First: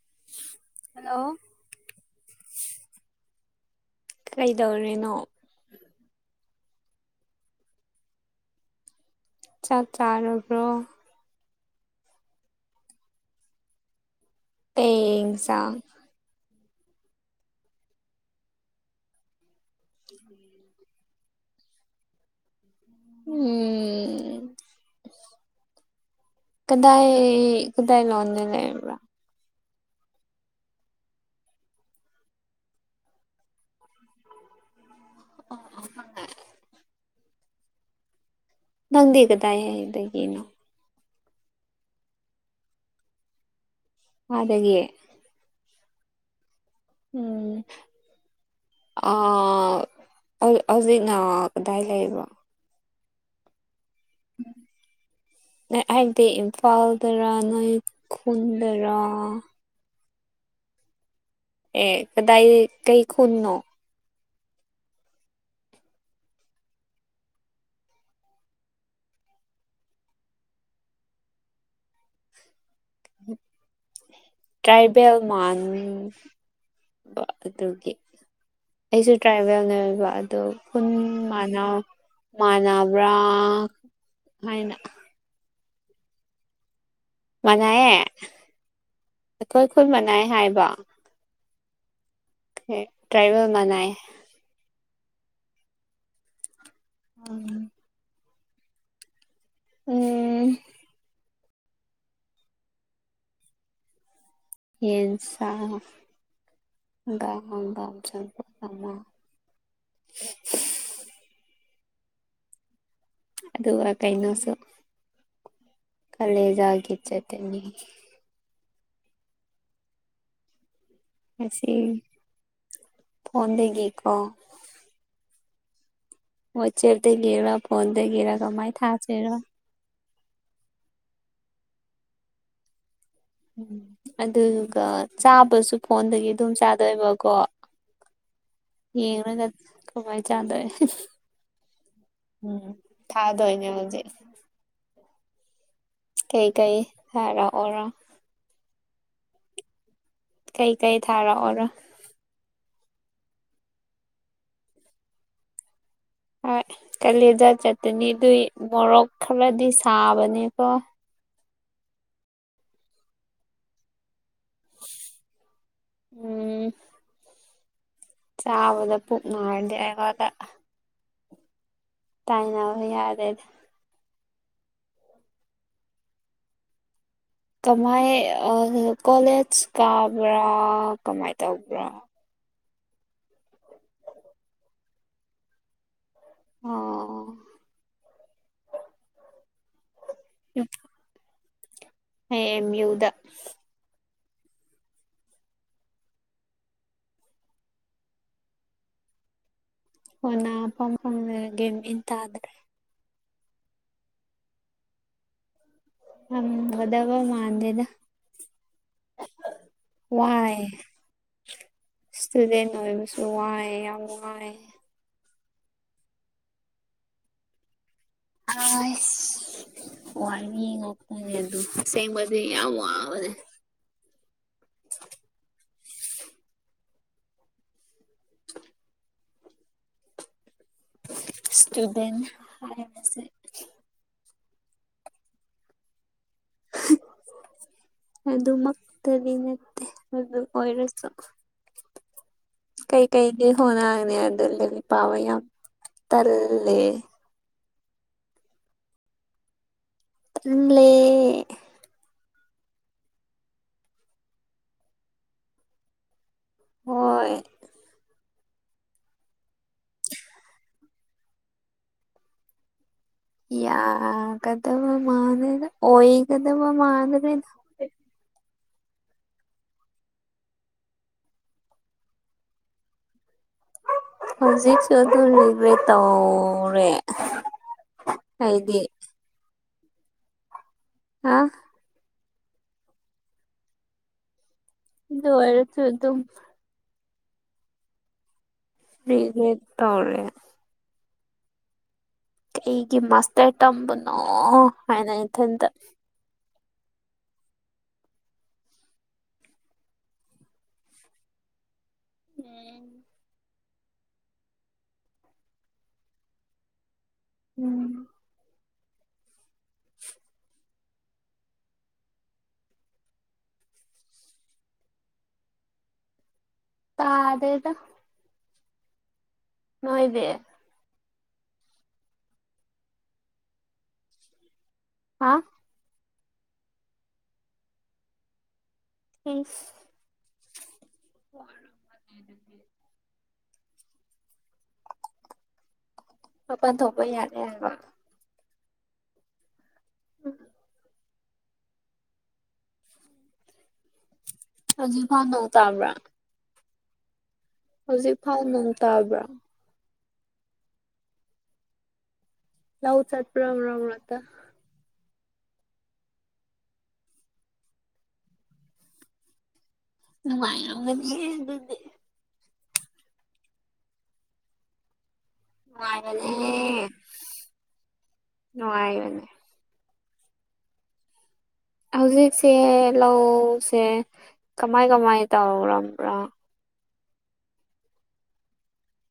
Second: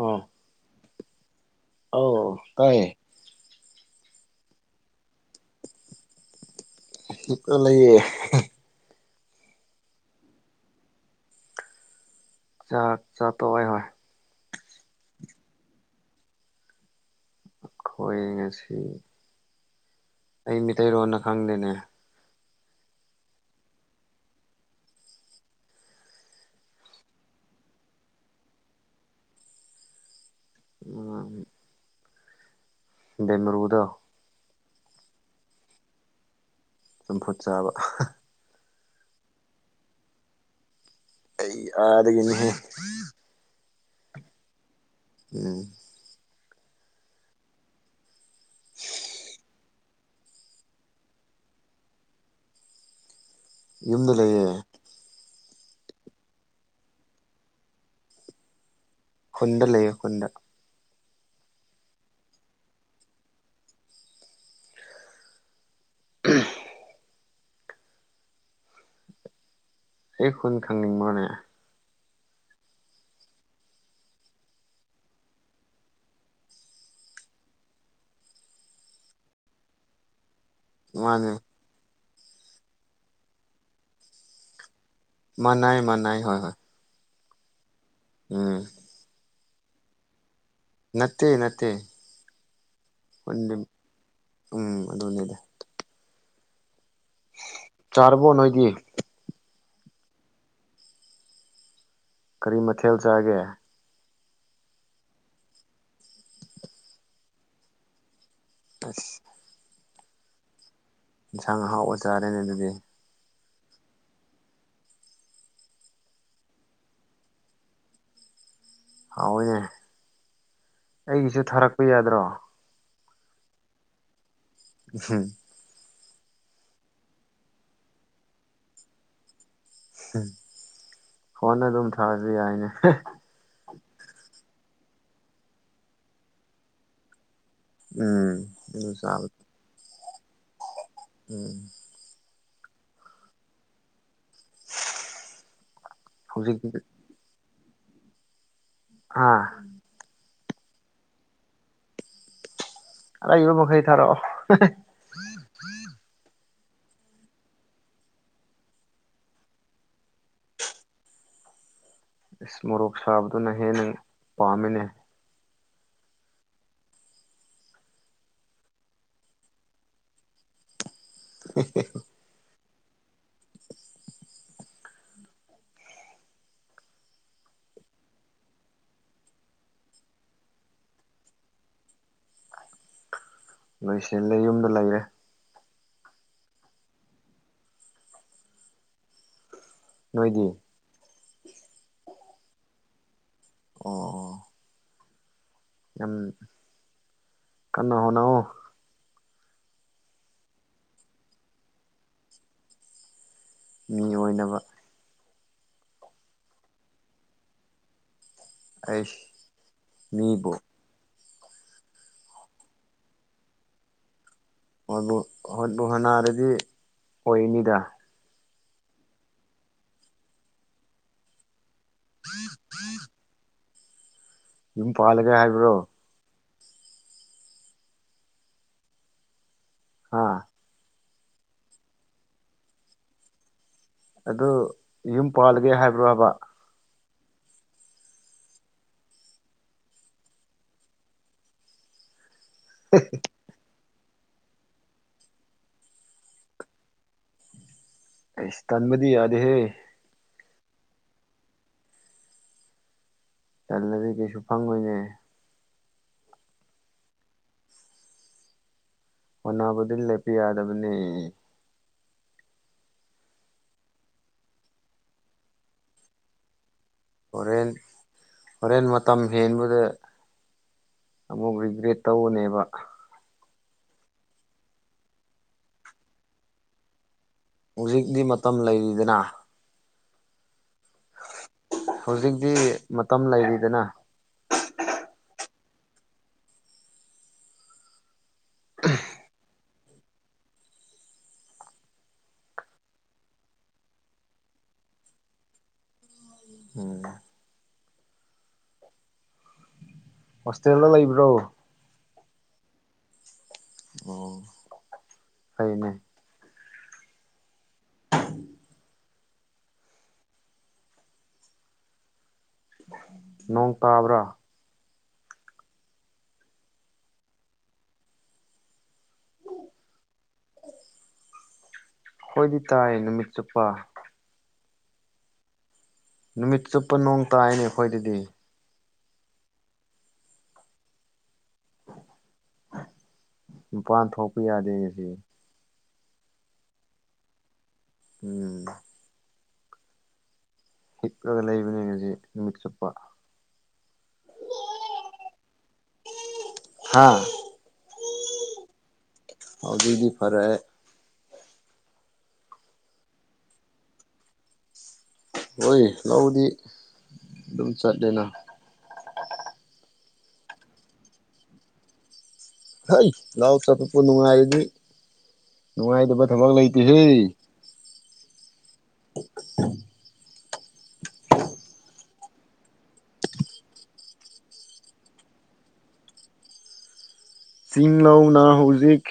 ꯑꯣ ꯍꯜꯂꯣ ꯑꯧ ꯇꯥꯌꯦ ꯀꯩꯗꯧꯔꯤꯅꯣ ꯇ ꯂꯩꯌꯦ ꯆꯥꯛ ꯆꯥꯔꯕ꯭ꯔꯣ ꯆꯥꯛ ꯆꯥ ꯇꯣꯛꯑꯦ ꯍꯣꯏ ꯀꯩ ꯌꯦꯡꯖꯥꯡ ꯑꯈꯣꯏ ꯉꯁꯤ ꯑꯩ ꯃꯤꯇꯩꯔꯣꯟꯅ ꯈꯪꯗꯦꯅꯦ ꯎꯝ ꯀꯗꯥꯏ ꯀꯗꯥꯏ ꯂꯣꯟꯗ ꯂꯩꯕ꯭ꯔꯥ ꯎꯝ ꯕꯦꯃꯔꯨꯗꯣ [unintelligible] ꯆꯝꯐꯨꯠ ꯆꯥꯕ ꯅꯪꯗꯤ ꯀꯗꯥꯏ ꯍꯥꯏꯗꯒꯤꯅꯣ ꯑꯩ ꯑꯥꯗꯒꯤꯅꯤꯍꯦ ꯑꯥꯗꯒꯤ ꯎꯝ ꯎꯝ ꯑ ꯑꯧ ꯑꯧꯖꯤꯛꯅ ꯀꯗꯥꯏ ꯂꯩꯕ꯭ꯔꯣ ꯌꯨꯝꯗ ꯂꯩꯌꯦ ꯍꯥꯏꯕꯗꯤ ꯏꯝꯐꯥꯜꯗꯔ ꯅꯣꯏ ꯈꯨꯟꯗꯔ ꯗ ꯂꯩ ꯈꯨꯟꯗ ꯑꯦ ꯀꯗꯥꯏ ꯀꯩ ꯈꯨꯟꯅꯣ [unintelligible] ꯑꯩ ꯈꯨꯟ ꯈꯪꯅꯤꯡꯕ꯭ꯔꯥꯅꯦ ꯇ꯭ꯔꯥꯏꯕꯦꯜ ꯃꯥꯟ ꯑꯗꯨꯒꯤ ꯑꯩꯁꯨ ꯇ꯭ꯔꯥꯏꯕꯦꯜꯅꯕ ꯑꯗꯣ ꯈꯨꯟ ꯃꯥꯅꯦ ꯃꯥꯟꯅꯧ ꯃꯥꯟꯅꯕ꯭ꯔꯥ ꯍꯥꯏꯅ ꯃꯥ ꯅꯥꯏ ꯃꯥ ꯅꯥꯏ ꯍ ꯃꯥꯅꯌꯦ ꯎꯝ ꯑꯩꯈꯣꯏ ꯈꯨꯜ ꯃꯅꯥꯏꯌꯦ ꯍꯥꯏꯕ ꯅꯠꯇꯦ ꯅꯠꯇꯦ ꯍ ꯇ꯭ꯔꯥꯏꯕꯦꯜ ꯈꯨꯟꯗꯤ ꯃꯅꯥꯏ ꯎꯝ ꯑꯗꯨꯅꯤꯗ ꯎꯝ ꯇꯕꯣ ꯅꯣꯏꯗꯤ ꯎꯝ ꯀꯔꯤ ꯃꯊꯦꯜ ꯆꯥꯒꯦ ꯌꯦꯟꯁꯥ ꯒꯥ ꯍꯪꯒꯥꯝ ꯆꯝꯐꯨꯠ ꯑꯃ ꯑꯁ [unintelligible] ꯏꯟꯁꯥꯡ ꯑꯍꯥꯎꯕ ꯆꯥꯔꯦꯅꯦ ꯑꯗꯨꯗꯤ ꯑꯗꯨꯒ ꯀꯩꯅꯣꯁꯨ ꯀꯂꯦꯖꯥꯒꯤ ꯆꯠꯇꯅꯤ ꯍꯥꯎꯏꯅꯦ ꯉꯥꯁꯤ ꯌꯥꯗ꯭ꯔꯣ ꯐꯣꯟꯗꯒꯤ ꯀꯣ ꯍꯝ ꯋꯥꯠꯆꯦꯞꯗꯒꯤꯔ ꯐꯣꯟꯗꯒꯤꯔ ꯀꯃꯥꯏ ꯊꯥꯥꯁꯤꯔ ꯐꯣꯟꯗ ꯑꯗꯨꯝ ꯊꯥꯔꯁꯨ ꯌꯥꯏꯅꯦ ꯎꯝ ꯑꯗꯨꯒ ꯆꯥꯕꯁꯨ ꯐꯣꯟꯗꯒꯤ ꯑꯗꯨꯝ ꯆꯥꯗꯣꯏꯕꯀꯣ ꯎꯝ ꯑꯗꯨ ꯆꯥꯕ ꯌꯦꯡꯕꯒ ꯀꯃꯥꯏ ꯆꯥꯗꯣꯏ ꯎꯝ ꯎꯝ ꯊꯥꯗꯣꯏꯅꯦ ꯍꯧꯖꯤꯛ ꯍꯧꯖꯤꯛꯇꯤ ꯀꯩꯀꯩ ꯍꯥꯏꯔ ꯑꯣꯔꯥ ꯑꯥ ꯀꯩ ꯀꯩ ꯊꯥꯔ ꯑꯣꯔ ꯑꯔꯩꯕꯥ ꯃꯈꯩ ꯊꯔꯛꯑꯣ [unintelligible] ꯍꯣꯏ ꯀꯂꯦꯖꯥ ꯆꯠꯇꯅꯤ ꯑꯗꯨꯏ ꯃꯣꯔꯣꯛ ꯈꯔꯗꯤ ꯁꯥꯕꯅꯤꯀꯣ ꯏꯁ ꯃꯣꯔꯣꯛ ꯁꯥꯕꯗꯨꯅ ꯍꯦꯟꯅ ꯄꯥꯝꯃꯤꯅꯦ ꯎꯝ ꯆꯥꯕꯗ ꯄꯨꯛ ꯅꯥꯔꯗꯤ ꯑꯩꯉꯣꯟꯗ [unintelligible] ꯇꯥꯏꯅꯕ ꯌꯥꯔꯅꯤ ꯀꯃꯥꯏ ꯀꯣꯂꯦꯖ ꯀꯥꯕ꯭ꯔꯥ ꯀꯃꯥꯏ ꯇꯧꯕ꯭ꯔꯥ ꯂꯣꯏꯁꯤꯜꯂꯦ ꯌꯨꯝꯗ ꯂꯩꯔꯦ ꯑꯣ ꯅꯣꯏꯗꯤ ꯑꯣ ꯑꯩ ꯑꯦꯝ ꯌꯨꯗ ꯑꯣ ꯑꯣ ꯌꯥꯝ ꯀꯟꯅ ꯍꯣꯠꯅꯧ ꯎꯅꯐꯝ ꯈꯪꯗ꯭ꯔꯦ ꯒꯦꯝ ꯏꯟ ꯇꯥꯗ꯭ꯔꯦ ꯃꯤ ꯑꯣꯏꯅꯕ ꯎꯝ ꯑꯣꯗꯕ ꯃꯥꯟꯗꯦꯗ ꯑꯩꯁ ꯃꯤꯕꯨ ꯋꯥꯔꯦ ꯏꯁꯇꯨꯗꯦꯟ ꯑꯣꯏꯕꯁꯨ ꯋꯥꯏ ꯌꯥꯝ ꯋꯥꯏ ꯍꯣꯠꯕꯨ ꯍꯣꯠꯄꯨ ꯍꯣꯟꯅꯥꯔꯗꯤ ꯑꯣꯏꯒꯅꯤꯗ ꯑꯥꯏꯁ ꯋꯥꯅꯤ ꯉꯥꯛ [unintelligible] ꯑꯁꯦꯡꯕꯗꯤ ꯌꯥꯝ ꯋꯥꯕꯅꯤ ꯌꯨꯝ ꯄꯥꯜꯂꯒꯦ ꯍꯥꯏꯕ꯭ꯔꯣ ꯍꯥ ꯏꯁꯇꯨꯗꯦꯟ ꯍꯥꯏꯕꯁꯦ ꯑꯗꯨ ꯌꯨꯝ ꯄꯥꯜꯂꯒꯦ ꯍꯥꯏꯕ꯭ꯔꯣ ꯍꯥꯏꯕ [unintelligible] ꯑꯗꯨꯃꯛꯇꯗꯤ ꯅꯠꯇꯦ ꯑꯗꯨ ꯑꯣꯏꯔꯁꯨ ꯀꯩꯀꯩꯗꯤ ꯍꯣꯅꯒꯅꯦ ꯑꯗꯨ ꯂꯥꯏꯔꯤꯛ ꯄꯥꯕ ꯌꯥꯝ ꯇꯜꯂꯦ ꯏꯁ ꯇꯟꯕꯗꯤ ꯌꯥꯗꯦꯍꯦ ꯗꯨꯝ ꯂꯩꯌꯦ ꯇꯜꯂꯗꯤ ꯀꯩꯁꯨ ꯐꯪꯉꯣꯏꯅꯦ ꯍꯣꯏ ꯑꯣꯅꯥꯕꯗꯤ ꯂꯦꯞꯄ ꯌꯥꯗꯕꯅꯦ ꯌꯥ ꯀꯗꯕ ꯃꯥꯟꯗꯦꯗ ꯑꯣꯏꯒꯗꯕ ꯃꯥꯟꯗꯦꯗ ꯍꯣꯔꯦꯟ ꯍꯣꯔꯦꯟ ꯃꯇꯝ ꯍꯦꯟꯕꯗ ꯑꯃꯨꯛ ꯔꯤꯒ꯭ꯔꯦꯠ ꯇꯧꯕꯅꯦꯕ ꯍꯧꯖꯤꯛꯁꯨ ꯑꯗꯨ ꯔꯤꯒ꯭ꯔꯦꯠ ꯇꯧꯔꯦ ꯍꯧꯖꯤꯛꯇꯤ ꯃꯇꯝ ꯑꯩꯗꯤ ꯂꯩꯔꯤꯗꯅ ꯍꯥ ꯍꯧꯖꯤꯛꯇꯤ ꯃꯇꯝ ꯂꯩꯔꯤꯗꯅ ꯑꯗꯨ ꯑꯣꯏꯔꯁꯨ ꯑꯗꯨꯝ ꯔꯤꯒ꯭ꯔꯦꯠ ꯇꯧ꯭ꯔꯦ ꯀꯩꯒꯤ ꯃꯥꯁꯇꯔ ꯇꯝꯕꯅꯣ ꯍꯥꯏꯅ ꯏꯊꯟꯇ ꯎꯨꯝ ꯍꯣꯁꯇꯦꯜꯗ ꯂꯩꯕ꯭ꯔꯣ ꯎꯝ ꯑꯣ ꯑꯩꯅꯦ ꯎꯨꯝ [inaudible] ꯅꯣꯡ ꯇꯥꯕ꯭ꯔꯥ ꯇꯥꯗꯦꯗ ꯅꯣꯏꯗꯤ ꯑꯈꯣꯏꯗꯤ ꯇꯥꯏ ꯅꯨꯃꯤꯠ ꯆꯨꯞꯄ ꯍꯥ ꯅꯨꯃꯤꯠ ꯆꯨꯞꯄ ꯅꯣꯡ ꯇꯥꯏꯅꯦ ꯑꯈꯣꯏꯗꯗꯤ ꯏꯤꯁ ꯋꯥꯔꯝꯒꯅꯤ ꯑꯗꯨꯗꯤ ꯃꯄꯥꯟ ꯊꯣꯛꯄ ꯌꯥꯗꯦ ꯑꯩꯗꯤ ꯃꯄꯥꯟ ꯊꯣꯛꯄ ꯌꯥꯗꯦ ꯍꯥꯏꯕ ꯎꯨꯝ ꯍꯤꯞꯂꯒ ꯂꯩꯕꯅꯦ ꯉꯁꯤ ꯅꯨꯃꯤꯠ ꯆꯨꯞꯄ ꯍꯧꯖꯤꯛꯐꯥꯎ ꯅꯣꯡ ꯇꯥꯕ꯭ꯔ ꯍꯥꯥ ꯍꯧꯖꯤꯛ ꯐꯥꯎ ꯅꯣꯡ ꯇꯥꯕ꯭ꯔꯥ ꯍꯧꯖꯤꯛꯗꯤ ꯐꯔꯛꯑꯦ ꯂꯧ ꯆꯠꯄ꯭ꯔ ꯃꯔꯛ ꯃꯔꯛꯇꯥ ꯍꯣꯏ ꯂꯧꯗꯤ ꯑꯗꯨꯝ ꯆꯠꯂꯦꯅ ꯅꯨꯉꯥꯏꯔꯝꯒꯅꯤ ꯑꯗꯨꯗꯤ ꯍꯩ ꯂꯧ ꯆꯠꯄꯄꯨ ꯅꯨꯡꯉꯥꯏꯔꯗꯤ ꯅꯨꯡꯉꯥꯏꯇꯕ ꯅꯨꯡꯉꯥꯏꯕꯅꯦ ꯊꯕꯛ ꯂꯩꯇꯦꯍꯦ ꯅꯨꯡꯉꯥꯏꯒꯅꯤ [unintelligible] ꯍꯧꯖꯤꯛꯁꯦ ꯂꯧꯁꯦ ꯀꯃꯥꯏ ꯀꯃꯥꯏ ꯇꯧꯔꯕ꯭ꯔꯥ ꯆꯤꯡꯂꯧꯅ ꯍꯧꯖꯤꯛ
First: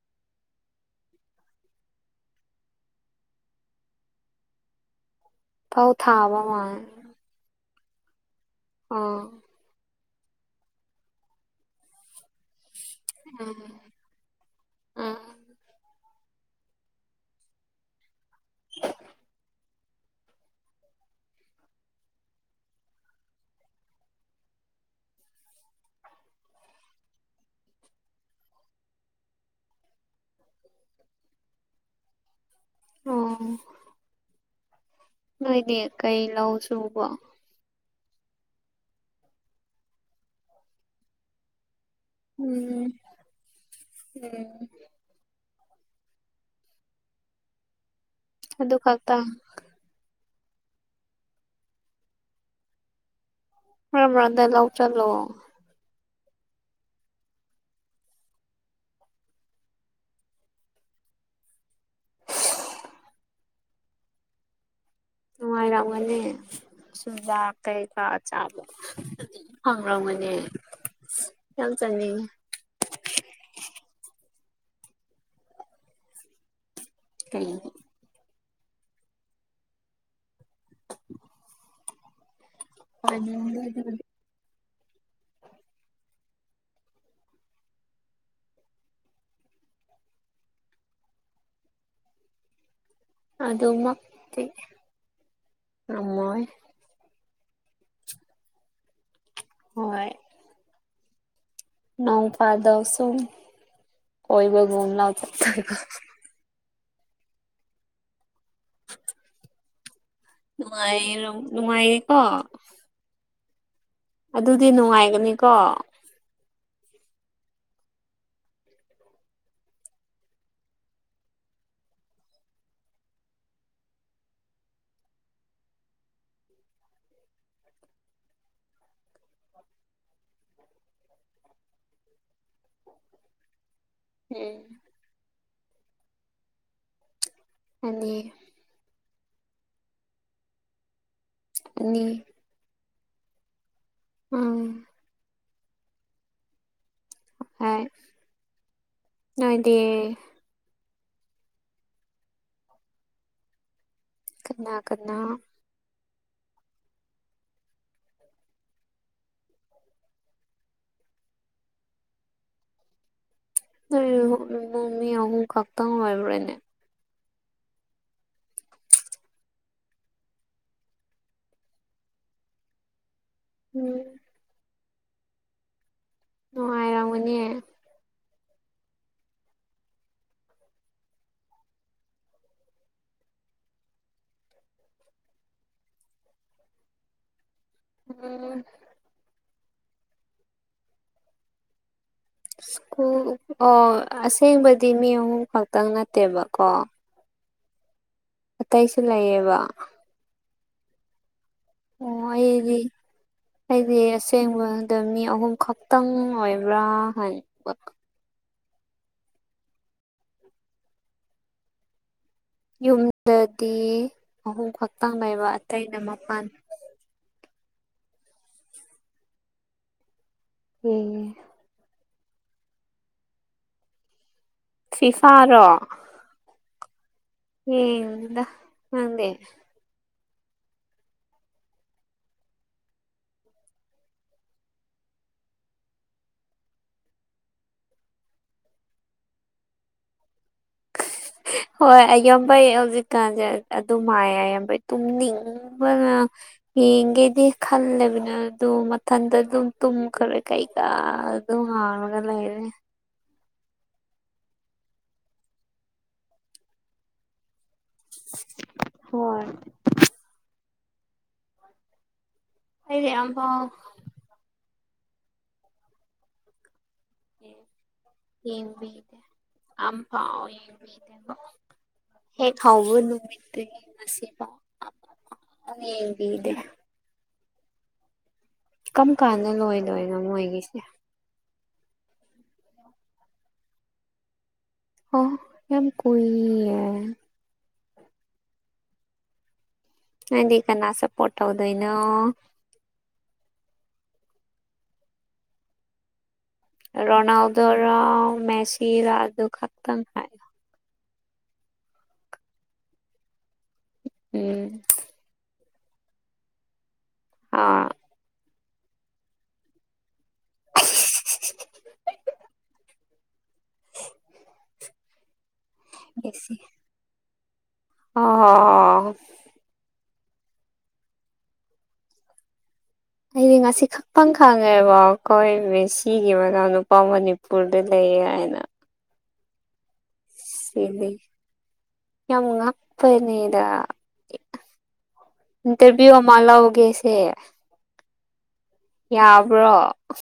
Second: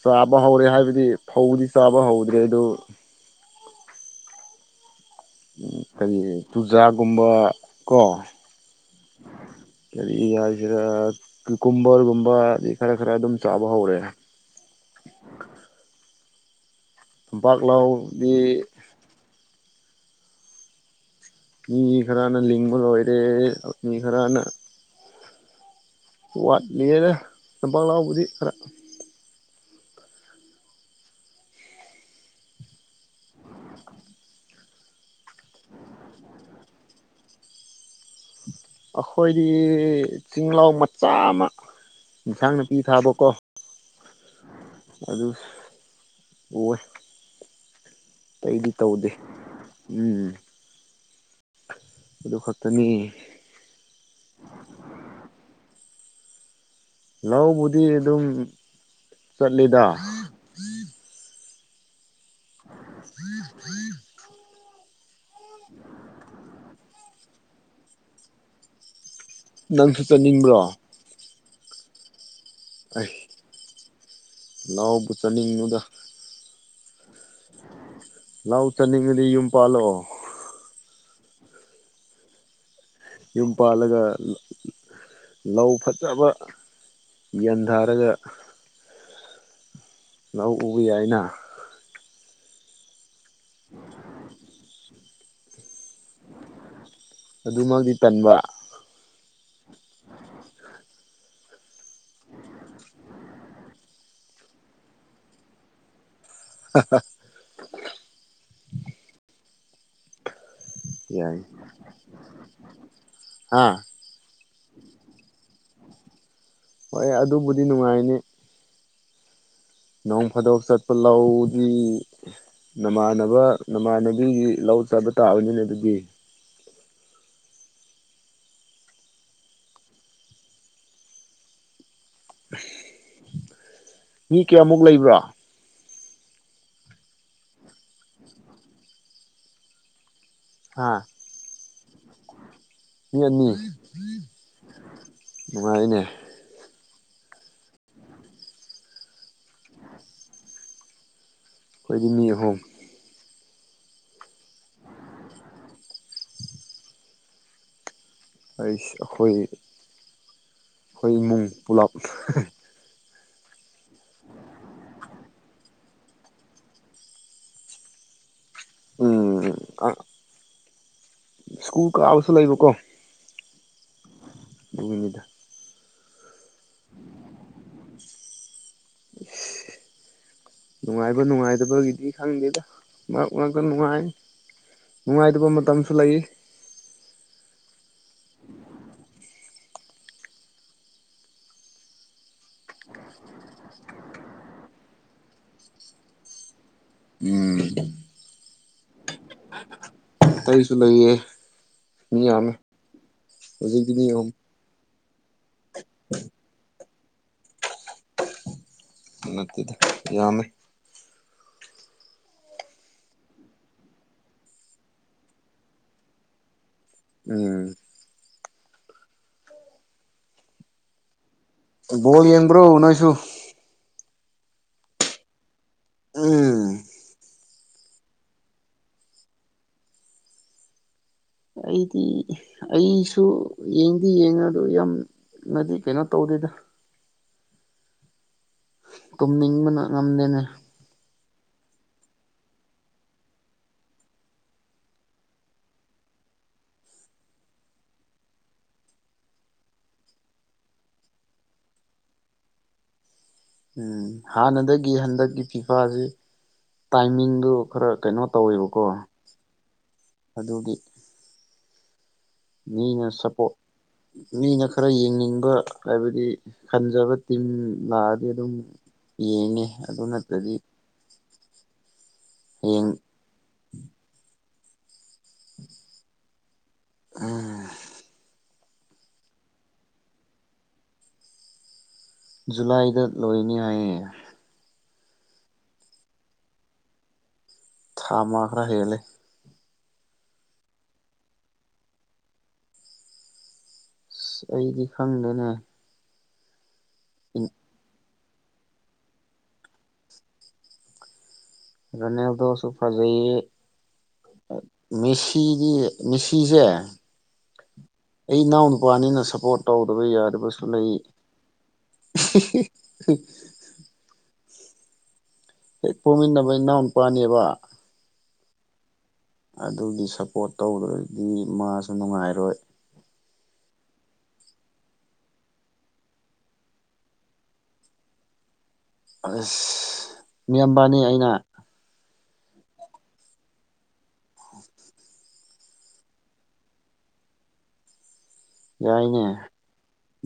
ꯆꯥꯕ ꯍꯧꯔꯦ ꯍꯥꯏꯕꯗꯤ ꯐꯧꯗꯤ ꯆꯥꯕ ꯍꯧꯗ꯭ꯔꯦ ꯑꯗꯨ ꯎꯝ ꯐꯧ ꯀꯔꯤ ꯊꯥꯕ ꯃꯥꯜꯂꯦ ꯆꯨꯖꯥꯛꯒꯨꯝꯕ ꯀꯣ ꯑꯣꯥ ꯀꯔꯤ ꯍꯥꯏꯁꯤꯔ ꯀꯨꯀꯨꯝꯕꯔꯒꯨꯝꯕ ꯑꯗꯩ ꯈꯔ ꯈꯔ ꯑꯗꯨꯝ ꯎꯝ ꯆꯥꯕ ꯍꯧꯔꯦ ꯎꯝ ꯐꯝꯄꯥꯛ ꯂꯧꯗꯤ ꯃꯤ ꯈꯔꯅ ꯂꯤꯡꯕ ꯂꯣꯏꯔꯦ ꯃꯤ ꯈꯔꯅ ꯋꯥꯠꯂꯤꯌꯦꯗ ꯐꯝꯄꯥꯛ ꯂꯥꯎꯕꯨꯗꯤ ꯈꯔ ꯑꯣ ꯅꯣꯏꯗꯤ ꯀꯩ ꯂꯧ ꯁꯨꯕꯣ ꯑꯩꯈꯣꯏꯗꯤ ꯆꯤꯡꯂꯧ ꯃꯆꯥ ꯑꯃ ꯏꯟꯁꯥꯡ ꯅꯥꯄꯤ ꯎꯝ ꯎꯝ ꯑꯗꯨꯅꯦ ꯎꯋꯦ ꯑꯇꯩꯗꯤ ꯑꯗꯨ ꯇꯧꯗꯦ ꯈꯛꯇ ꯎꯝ ꯑꯗꯨ ꯈꯛꯇꯅꯤ ꯃꯔꯛ ꯃꯔꯛꯇ ꯂꯧ ꯆꯠꯂꯣ ꯂꯧꯕꯨꯗꯤ ꯑꯗꯨꯝ ꯆꯠꯂꯤꯗ [unintelligible] ꯅꯨꯡꯉꯥꯏꯔꯝꯒꯅꯤ ꯁꯨꯖꯥꯛ ꯀꯩꯀꯥ ꯆꯥꯕꯗꯣ ꯅꯪꯁꯨ ꯆꯠꯅꯤꯡꯕ꯭ꯔꯣ ꯌꯥꯝ ꯆꯠꯅꯤꯡꯉꯦ ꯑꯩ ꯂꯧꯕꯨ ꯆꯠꯅꯤꯡꯅꯨꯗ ꯀꯩꯒꯤ ꯂꯍꯥꯎ ꯆꯥꯅꯤꯡꯉꯗꯤ ꯌꯨꯝ ꯄꯥꯜꯂꯣ ꯌꯨꯝ ꯆꯥꯅꯤꯡꯗꯦ ꯄꯥꯜꯂꯒ ꯑꯗꯨꯗꯤ ꯂꯧ ꯐꯖꯕ ꯌꯦꯟꯊꯥꯔꯒ ꯂꯧ ꯎꯕ ꯌꯥꯏꯅ ꯑꯗꯨꯃꯛꯇꯤ ꯉꯝꯃꯣꯏ ꯑꯗꯨꯃꯛꯇꯤ ꯇꯟꯕ ꯍꯣꯏ ꯅꯣꯡ ꯐꯥꯗꯣꯛꯁꯨꯝ ꯀꯣꯏꯕꯨꯒꯤ ꯂꯧ ꯆꯇꯣꯏꯕ [unintelligible] ꯅꯨꯡꯉꯥꯏ ꯌꯥꯏ ꯅꯨꯡꯉꯥꯏꯌꯦꯀꯣ ꯍꯥ ꯑꯗꯨꯗꯤ ꯅꯨꯡꯉꯥꯏꯒꯅꯤꯀꯣ ꯍꯣꯏ ꯑꯗꯨꯕꯨꯗꯤ ꯅꯨꯡꯉꯥꯏꯅꯤ ꯅꯣꯡ ꯐꯥꯗꯣꯛ ꯆꯠꯄ ꯂꯧꯗꯤ ꯅꯃꯥꯟꯅꯕ ꯅꯃꯥꯟꯅꯕꯤꯒꯤ ꯂꯧ ꯆꯥꯕ ꯇꯥꯕꯅꯤꯅꯦ ꯑꯗꯨꯗꯤ [inaudible] ꯃꯤ ꯎꯝ ꯀꯌꯥꯃꯨꯛ ꯂꯩꯕ꯭ꯔꯥ ꯑꯅꯤ ꯍꯥꯥ ꯑꯅꯤ ꯌꯦꯅꯤ ꯎꯝ ꯅꯨꯡꯉꯥꯏꯅꯦ ꯍꯥꯏ ꯅꯣꯏꯗꯤ ꯑꯩꯈꯣꯏꯗꯤ ꯃꯤ ꯑꯍꯨꯝ ꯀꯅꯥ ꯀꯅꯥ ꯑꯩꯁ ꯑꯩꯈꯣꯏ ꯑꯩꯈꯣꯏ ꯏꯃꯨꯡ ꯄꯨꯂꯞ ꯑꯣꯃꯤ ꯏꯃꯨꯡꯑꯍꯨꯝ ꯈꯛꯇꯪ ꯑꯣꯏꯕ꯭ꯔꯥꯅꯦ ꯎꯝ ꯑ ꯁ꯭ꯀꯨꯜ ꯀꯥꯎꯁꯨ ꯂꯩꯕ ꯀꯣ ꯎꯝ [inaudible] ꯅꯨꯡꯉꯥꯏꯔꯝꯒꯅꯦ [inaudible] [unintelligible] ꯅꯨꯡꯉꯥꯏꯕ ꯅꯨꯡꯉꯥꯏꯇꯕꯒꯤꯗꯤ ꯈꯪꯗꯦꯗ ꯃꯔꯛ ꯉꯛꯇ ꯅꯨꯡꯉꯥꯏ ꯅꯨꯡꯉꯥꯏꯇꯕ ꯃꯇꯝꯁꯨ ꯂꯩ ꯎꯝ ꯁ꯭ꯀꯨꯜ ꯑꯣ ꯑꯁꯦꯡꯕꯗꯤ ꯃꯤ ꯑꯍꯨꯝ ꯈꯛꯇꯪ ꯅꯠꯇꯦꯕꯀꯣ ꯎꯝ ꯑꯇꯩꯁꯨ ꯂꯩꯌꯦꯕ ꯑꯇꯩꯁꯨ ꯂꯩꯌꯦ ꯑꯣ ꯃꯤ ꯌꯥꯝꯃꯦ ꯑꯩꯗꯤ ꯍꯧꯖꯤꯛꯇꯤ ꯑꯩꯗꯤ ꯃꯤ ꯑꯍꯨꯝ ꯑꯁꯦꯡꯕ ꯑꯗ ꯃꯤ ꯑꯍꯨꯝ ꯈꯛꯇꯪ ꯑꯣꯏꯕ꯭ꯔꯥ ꯍꯥꯏ ꯅꯠꯇꯦꯗ ꯌꯥꯝꯃꯦ ꯌꯨꯝꯗꯗꯤ ꯑꯍꯨꯡ ꯈꯛꯇꯥꯡ ꯂꯩꯕ ꯑꯇꯩꯅ ꯃꯄꯥꯟ ꯎꯝ ꯎꯝ ꯕꯣꯜ ꯌꯦꯡꯕ꯭ꯔꯣ ꯅꯣꯏꯁꯨ ꯐꯤ ꯐꯥꯔꯣ ꯎꯝ ꯌꯦꯡꯗꯦꯗ ꯅꯪꯗꯤ ꯑꯩꯗꯤ ꯑꯩꯁꯨ ꯌꯦꯡꯗꯤ ꯌꯦꯡꯉꯗꯨ ꯌꯥꯝ ꯅꯗꯤ ꯀꯩꯅꯣ ꯇꯧꯗꯣꯏꯗ ꯇꯨꯝꯅꯤꯡꯕꯅ ꯉꯝꯗꯦꯅꯦ ꯍꯣꯏ ꯑꯌꯥꯝꯕꯩ ꯍꯧꯖꯤꯛꯀꯥꯟꯁꯦ ꯑꯗꯨ ꯃꯥꯏ ꯑꯌꯥꯝꯕꯩ ꯇꯨꯝꯅꯤꯡ ꯕꯅ ꯌꯦꯡꯒꯦꯗꯤ ꯈꯜꯂꯦꯕꯅ ꯑꯗꯨ ꯃꯊꯟꯇ ꯑꯗꯨꯝ ꯇꯨꯝꯈ꯭ꯔꯦ ꯀꯩꯀꯥ ꯑꯗꯨꯝ ꯍꯥꯡꯂꯒ ꯂꯩꯔꯦ ꯎꯝ ꯍꯥꯟꯅꯗꯒꯤ ꯍꯟꯗꯛꯀꯤ ꯐꯤꯐꯥꯥꯁꯦ ꯇꯥꯏꯃꯤꯡꯗꯨ ꯈꯔ ꯀꯩꯅꯣ ꯇꯧꯋꯦꯕꯀꯣ ꯍꯣꯏ ꯑꯗꯨꯒꯤ ꯃꯤꯅ ꯑꯩꯗꯤ ꯁꯞꯄꯣꯔꯠ ꯑꯝꯐꯥꯎ ꯃꯤꯅ ꯈꯔ ꯌꯦꯡꯅꯤꯡꯕ ꯍꯥꯏꯕꯗꯤ ꯍꯟꯖꯕ ꯇꯤꯝ ꯂꯥꯛꯑꯗꯤ ꯑꯗꯨꯝ ꯌꯦꯡꯕꯤꯗꯦ ꯌꯦꯡꯉꯅꯤ ꯑꯗꯨ ꯑꯝꯐꯥꯎ ꯅꯠꯇ꯭ꯔꯗꯤ ꯌꯦꯡꯕꯤꯗꯦꯕ ꯍꯦꯛ ꯍꯌꯦꯡ ꯍꯥꯎꯕ ꯅꯨꯃꯤꯠꯇꯒꯤ ꯉꯁꯤꯐꯥꯎꯕ ꯌꯦꯡꯕꯤꯗꯦ ꯎꯝ ꯀꯔꯝ ꯀꯥꯟꯗ ꯂꯣꯏꯗꯣꯏꯅꯣ ꯃꯣꯏꯒꯤꯁꯦ ꯖꯨꯂꯥꯏꯗ ꯂꯣꯏꯅꯤ ꯍꯥꯏꯌꯦ ꯑꯣ ꯌꯥꯝ ꯀꯨꯢꯌꯦ ꯊꯥ ꯑꯃ ꯒꯔ ꯍꯦꯜꯂꯦ ꯅꯪꯗꯤ ꯀꯅꯥ ꯁꯥꯕꯣꯠ ꯇꯧꯗꯣꯏꯅꯣ ꯑꯁ ꯑꯩꯗꯤ ꯈꯪꯗꯦꯗ ꯔꯅꯥꯎꯗꯔ ꯃꯦꯁꯥꯔ ꯑꯗꯨꯈꯥꯛꯇꯪ ꯍꯥꯏꯌꯨ ꯔꯣꯅꯥꯜꯗꯣꯁꯨ ꯐꯖꯩ ꯎꯝ ꯃꯦꯁꯤꯗꯤ ꯃꯦꯁꯤꯁꯦ ꯑꯥ ꯑꯩ ꯏꯅꯥꯎ ꯅꯨꯕꯥꯅꯤꯅ ꯁꯥꯄꯣꯔꯠ ꯇꯧꯗꯕ ꯌꯥꯗꯕꯁꯨ ꯂꯩ [inaudible] ꯍꯦꯛ ꯄꯣꯃꯤꯟꯅꯕ ꯃꯦꯁꯤ ꯏꯅꯥꯎ ꯅꯨꯄꯥꯅꯦꯕ ꯑꯣ ꯑꯣ ꯑꯗꯨꯒꯤ ꯁꯞꯄꯣꯔꯠ ꯇꯧꯗ꯭ꯔꯗꯤ ꯃꯥꯁꯨ ꯅꯨꯡꯉꯥꯏꯔꯣꯏ ꯑꯩꯗꯤ ꯉꯁꯤ [unintelligible] ꯁꯦꯒꯤ ꯃꯅꯥꯎ ꯅꯨꯄꯥ ꯐꯥꯎ ꯃꯅꯤꯄꯨꯔꯗ ꯂꯩꯌꯦ ꯍꯥꯏꯅ ꯑꯁ ꯁꯤ ꯃꯤꯌꯥꯝꯕꯅꯤ ꯑꯩꯅ [unintelligible] ꯌꯥꯝ ꯄꯅꯦꯗ ꯏꯟꯇꯔꯕꯤꯌꯨ ꯑꯃ ꯂꯧꯒꯦꯁꯦ ꯌꯥꯏꯅꯦ ꯌꯥꯕ꯭ꯔꯣ